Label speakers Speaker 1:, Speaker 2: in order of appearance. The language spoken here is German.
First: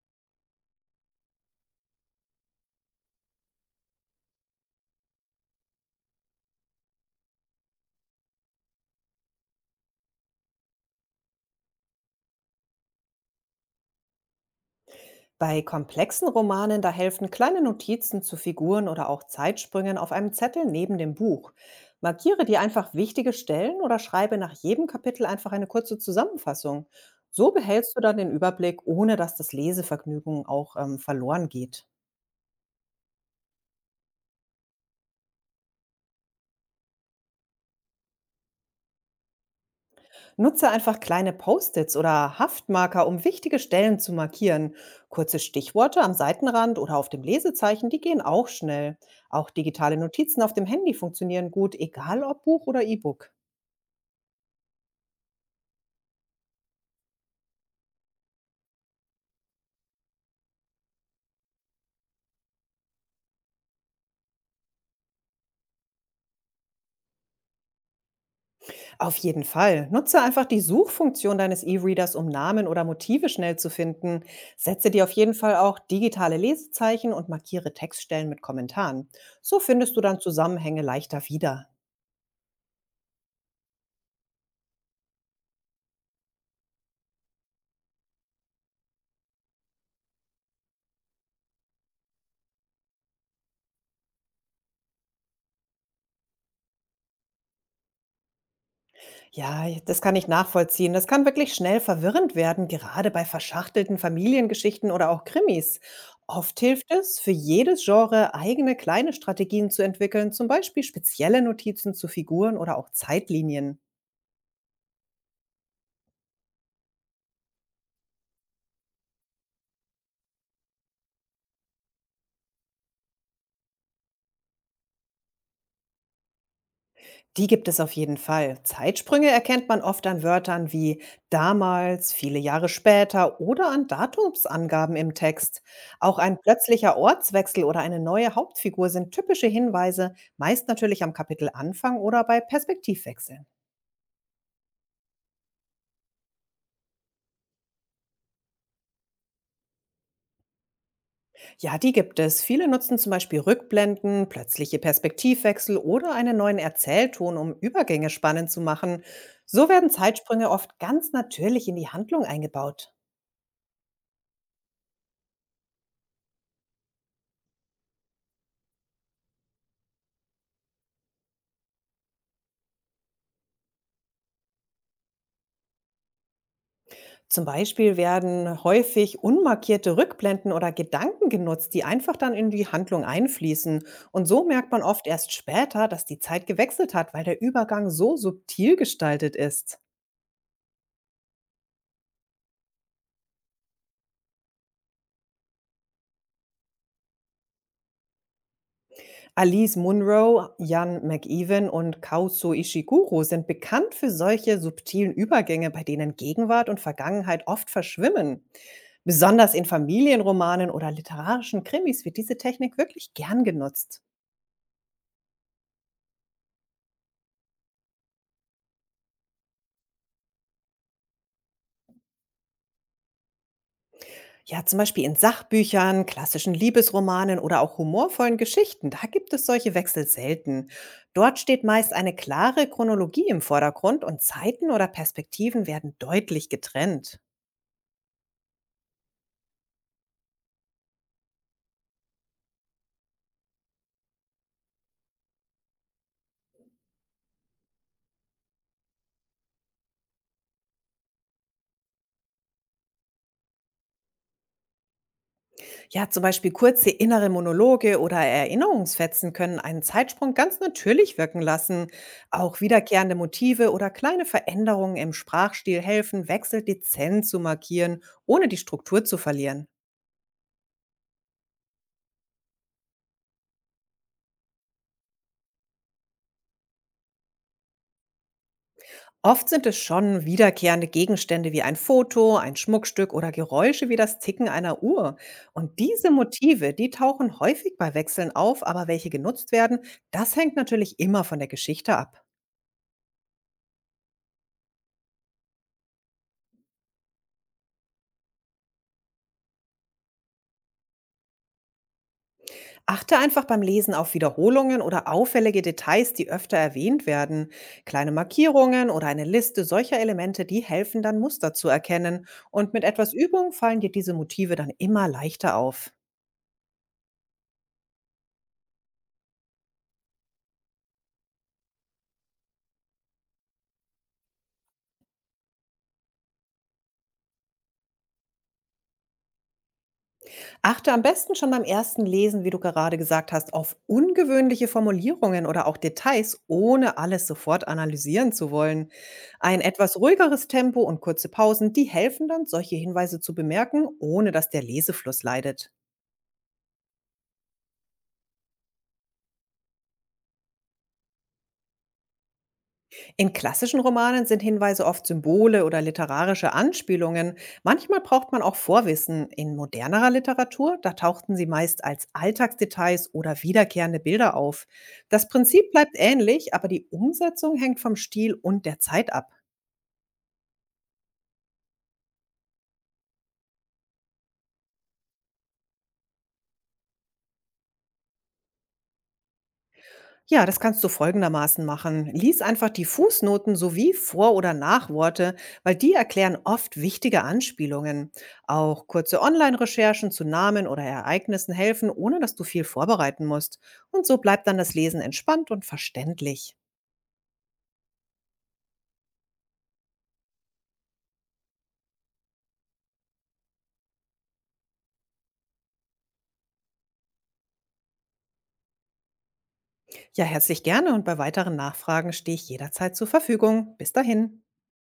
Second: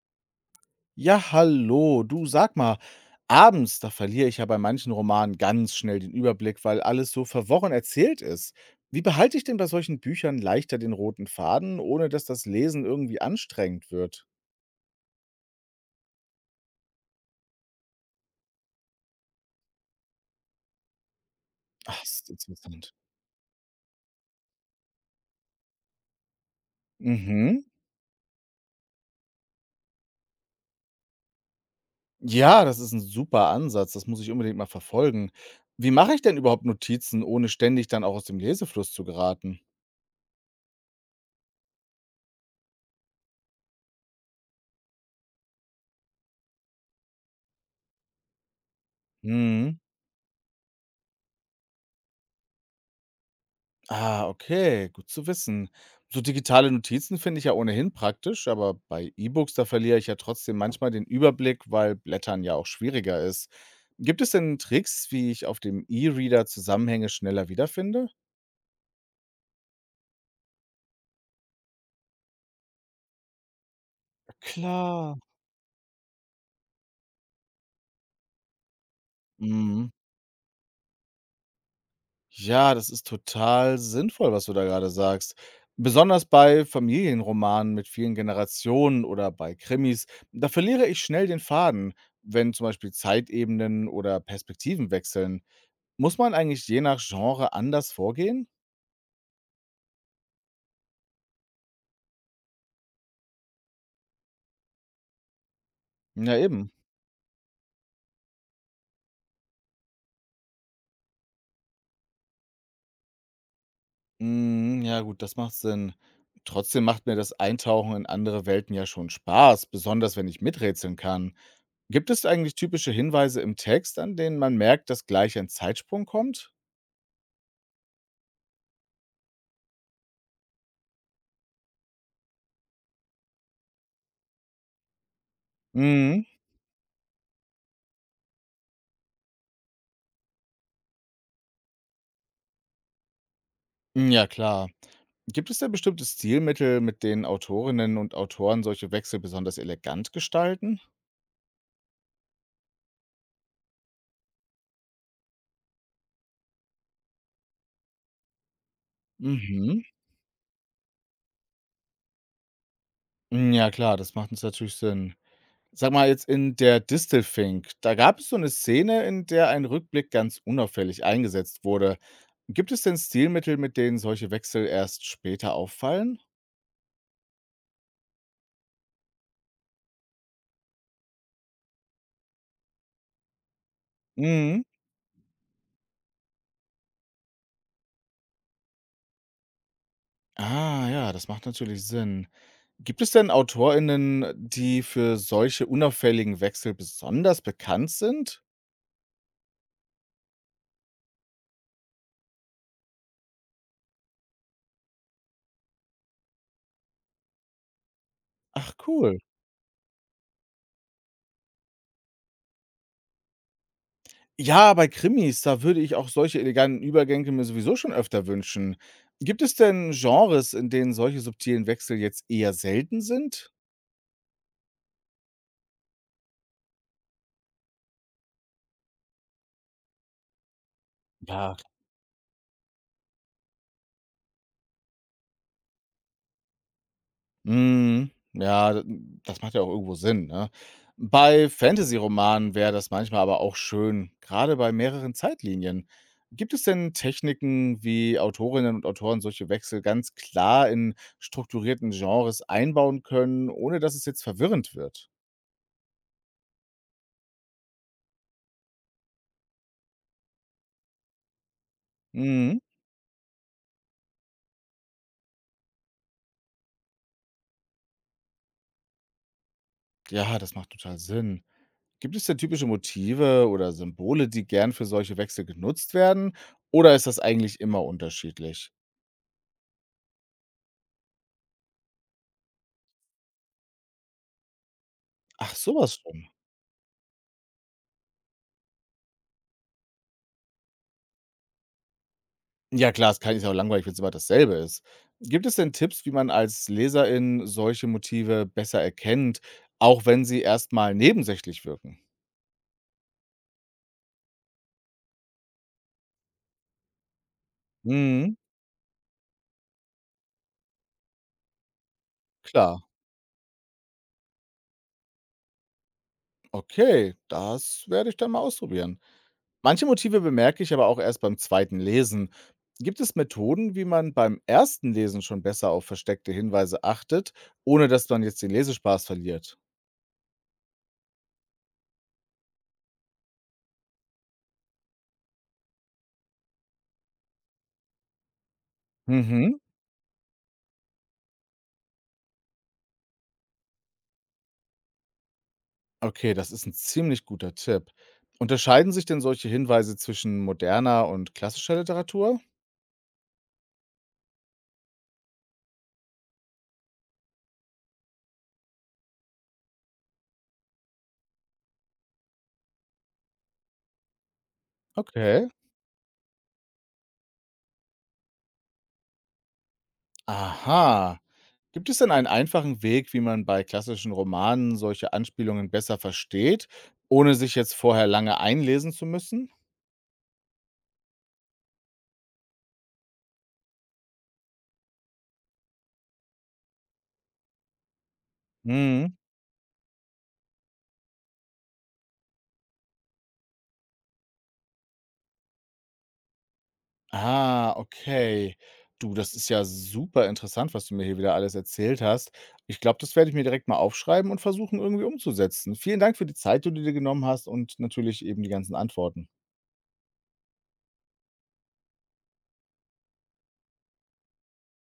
Speaker 1: Ja, hallo. Du sag mal, abends, da verliere ich ja bei manchen Romanen ganz schnell den Überblick, weil alles so verworren erzählt ist. Wie behalte ich denn bei solchen Büchern leichter den roten Faden, ohne dass das Lesen irgendwie anstrengend wird?
Speaker 2: Bei komplexen Romanen, da helfen kleine Notizen zu Figuren oder auch Zeitsprüngen auf einem Zettel neben dem Buch.
Speaker 1: Ach, ist
Speaker 2: Markiere dir einfach
Speaker 1: interessant.
Speaker 2: wichtige Stellen oder schreibe nach jedem Kapitel einfach eine kurze Zusammenfassung. So
Speaker 1: Mhm.
Speaker 2: behältst du dann den Überblick, ohne dass das Lesevergnügen auch verloren geht.
Speaker 1: Ja, das ist ein super Ansatz. Das muss ich unbedingt mal verfolgen. Wie mache ich denn überhaupt Notizen, ohne ständig dann auch aus dem Lesefluss zu geraten?
Speaker 2: Nutze einfach kleine Post-its oder Haftmarker, um wichtige Stellen zu markieren. Kurze Stichworte am Seitenrand oder auf dem Lesezeichen, die gehen auch schnell. Auch
Speaker 1: Mhm.
Speaker 2: digitale Notizen auf dem Handy funktionieren gut, egal ob Buch oder E-Book.
Speaker 1: Ah, okay, gut zu wissen. So digitale Notizen finde ich ja ohnehin praktisch, aber bei E-Books, da verliere ich ja trotzdem manchmal den Überblick, weil Blättern ja auch schwieriger ist. Gibt es denn Tricks, wie ich auf dem E-Reader Zusammenhänge schneller wiederfinde?
Speaker 2: Auf jeden Fall. Nutze einfach die Suchfunktion deines E-Readers, um Namen oder Motive schnell zu finden. Setze dir auf
Speaker 1: Klar.
Speaker 2: jeden Fall auch digitale Lesezeichen und markiere Textstellen mit Kommentaren. So
Speaker 1: Mhm.
Speaker 2: findest du dann Zusammenhänge leichter wieder.
Speaker 1: Ja, das ist total sinnvoll, was du da gerade sagst. Besonders bei Familienromanen mit vielen Generationen oder bei Krimis, da verliere ich schnell den Faden, wenn zum Beispiel Zeitebenen oder Perspektiven wechseln. Muss man eigentlich je nach Genre anders vorgehen?
Speaker 2: Ja, das kann ich nachvollziehen. Das kann wirklich schnell verwirrend werden, gerade bei verschachtelten Familiengeschichten oder auch Krimis.
Speaker 1: Ja,
Speaker 2: Oft
Speaker 1: eben.
Speaker 2: hilft es, für jedes Genre eigene kleine Strategien zu entwickeln, zum Beispiel spezielle Notizen zu Figuren oder auch Zeitlinien.
Speaker 1: Hm, ja gut, das macht Sinn. Trotzdem macht mir das Eintauchen in andere Welten ja schon Spaß, besonders wenn ich miträtseln kann. Gibt es eigentlich typische Hinweise im Text, an denen man merkt, dass gleich ein Zeitsprung kommt?
Speaker 2: Die gibt es auf jeden Fall. Zeitsprünge erkennt man oft an Wörtern wie damals, viele Jahre später oder an Datumsangaben im Text. Auch
Speaker 1: Mhm.
Speaker 2: ein plötzlicher Ortswechsel oder eine neue Hauptfigur sind typische Hinweise, meist natürlich am Kapitelanfang oder bei Perspektivwechseln.
Speaker 1: Ja, klar. Gibt es da bestimmte Stilmittel, mit denen Autorinnen und Autoren solche Wechsel besonders elegant gestalten?
Speaker 2: Ja, die gibt es. Viele nutzen zum Beispiel Rückblenden, plötzliche Perspektivwechsel oder einen neuen Erzählton, um Übergänge spannend zu machen. So
Speaker 1: Mhm.
Speaker 2: werden Zeitsprünge oft ganz natürlich in die Handlung eingebaut.
Speaker 1: Ja, klar, das macht uns natürlich Sinn. Sag mal jetzt in der Distelfink, da gab es so 'ne Szene, in der ein Rückblick ganz unauffällig eingesetzt wurde. Gibt es denn Stilmittel, mit denen solche Wechsel erst später auffallen?
Speaker 2: Zum Beispiel werden häufig unmarkierte Rückblenden oder Gedanken genutzt, die einfach dann in die Handlung einfließen. Und so
Speaker 1: Mhm.
Speaker 2: merkt man oft erst später, dass die Zeit gewechselt hat, weil der Übergang so subtil gestaltet ist.
Speaker 1: Ah ja, das macht natürlich Sinn. Gibt es denn AutorInnen, die für solche unauffälligen Wechsel besonders bekannt sind?
Speaker 2: Alice Munro, Jan McEwen und Kaozu Ishiguro sind bekannt für solche subtilen Übergänge, bei denen Gegenwart und Vergangenheit oft verschwimmen.
Speaker 1: Ach cool.
Speaker 2: Besonders in Familienromanen oder literarischen Krimis wird diese Technik wirklich gern genutzt.
Speaker 1: Ja, bei Krimis, da würde ich auch solche eleganten Übergänge mir sowieso schon öfter wünschen. Gibt es denn Genres, in denen solche subtilen Wechsel jetzt eher selten sind?
Speaker 2: Ja, zum Beispiel in Sachbüchern, klassischen Liebesromanen oder auch humorvollen Geschichten, da gibt es solche Wechsel selten. Dort
Speaker 1: Ja.
Speaker 2: steht meist eine klare Chronologie im Vordergrund und Zeiten oder Perspektiven werden deutlich getrennt.
Speaker 1: Mhm. Ja, das macht ja auch irgendwo Sinn, ne? Bei Romanen wäre das manchmal aber auch schön, gerade bei mehreren Zeitlinien. Gibt es denn Techniken, wie Autorinnen und Autoren solche Wechsel ganz klar in strukturierten Genres einbauen können, ohne dass es jetzt verwirrend wird?
Speaker 2: Ja, zum Beispiel kurze innere Monologe oder Erinnerungsfetzen können einen Zeitsprung ganz natürlich wirken lassen.
Speaker 1: Mhm.
Speaker 2: Auch wiederkehrende Motive oder kleine Veränderungen im Sprachstil helfen, Wechsel dezent zu markieren, ohne die Struktur zu verlieren.
Speaker 1: Ja, das macht total Sinn. Gibt es denn typische Motive oder Symbole, die gern für solche Wechsel genutzt werden, oder ist das eigentlich immer unterschiedlich?
Speaker 2: Oft sind es schon wiederkehrende Gegenstände wie ein Foto, ein Schmuckstück oder Geräusche wie das Ticken einer Uhr.
Speaker 1: Ach, so
Speaker 2: Und
Speaker 1: was.
Speaker 2: diese Motive, die tauchen häufig bei Wechseln auf, aber welche genutzt werden, das hängt natürlich immer von der Geschichte ab.
Speaker 1: Ja klar, es kann ist ja auch langweilig, wenn es immer dasselbe ist. Gibt es denn Tipps, wie man als Leserin solche Motive besser erkennt, auch wenn sie erstmal nebensächlich wirken?
Speaker 2: Achte einfach beim Lesen auf Wiederholungen oder auffällige Details, die öfter erwähnt werden. Kleine
Speaker 1: Mhm,
Speaker 2: Markierungen oder eine Liste solcher Elemente, die helfen dann Muster zu erkennen. Und
Speaker 1: klar.
Speaker 2: mit etwas Übung fallen dir diese Motive dann immer leichter auf.
Speaker 1: Okay, das werde ich dann mal ausprobieren. Manche Motive bemerke ich aber auch erst beim zweiten Lesen. Gibt es Methoden, wie man beim ersten Lesen schon besser auf versteckte Hinweise achtet, ohne dass man jetzt den Lesespaß verliert?
Speaker 2: Achte am besten schon beim ersten Lesen, wie du gerade gesagt hast, auf ungewöhnliche Formulierungen oder auch Details, ohne alles sofort analysieren zu wollen.
Speaker 1: Mhm.
Speaker 2: Ein etwas ruhigeres Tempo und kurze Pausen, die helfen dann, solche Hinweise zu bemerken, ohne dass der Lesefluss leidet.
Speaker 1: Okay, das ist ein ziemlich guter Tipp. Unterscheiden sich denn solche Hinweise zwischen moderner und klassischer Literatur?
Speaker 2: In klassischen Romanen sind Hinweise oft Symbole oder literarische Anspielungen. Manchmal braucht man auch Vorwissen. In modernerer Literatur, da tauchten sie meist als Alltagsdetails oder wiederkehrende Bilder auf. Das
Speaker 1: Okay.
Speaker 2: Prinzip bleibt ähnlich, aber die Umsetzung hängt vom Stil und der Zeit ab.
Speaker 1: Aha. Gibt es denn einen einfachen Weg, wie man bei klassischen Romanen solche Anspielungen besser versteht, ohne sich jetzt vorher lange einlesen zu müssen?
Speaker 2: Ja, das kannst du folgendermaßen machen. Lies einfach die Fußnoten sowie Vor- oder Nachworte, weil die erklären oft wichtige Anspielungen. Auch
Speaker 1: Mhm.
Speaker 2: kurze Online-Recherchen zu Namen oder Ereignissen helfen, ohne dass du viel vorbereiten musst. Und so bleibt dann das Lesen entspannt und verständlich.
Speaker 1: Ah, okay. Du, das ist ja super interessant, was du mir hier wieder alles erzählt hast. Ich glaube, das werde ich mir direkt mal aufschreiben und versuchen, irgendwie umzusetzen. Vielen Dank für die Zeit, die du dir genommen hast und natürlich eben die ganzen Antworten.
Speaker 2: Ja, herzlich gerne und bei weiteren Nachfragen stehe ich jederzeit zur Verfügung. Bis dahin.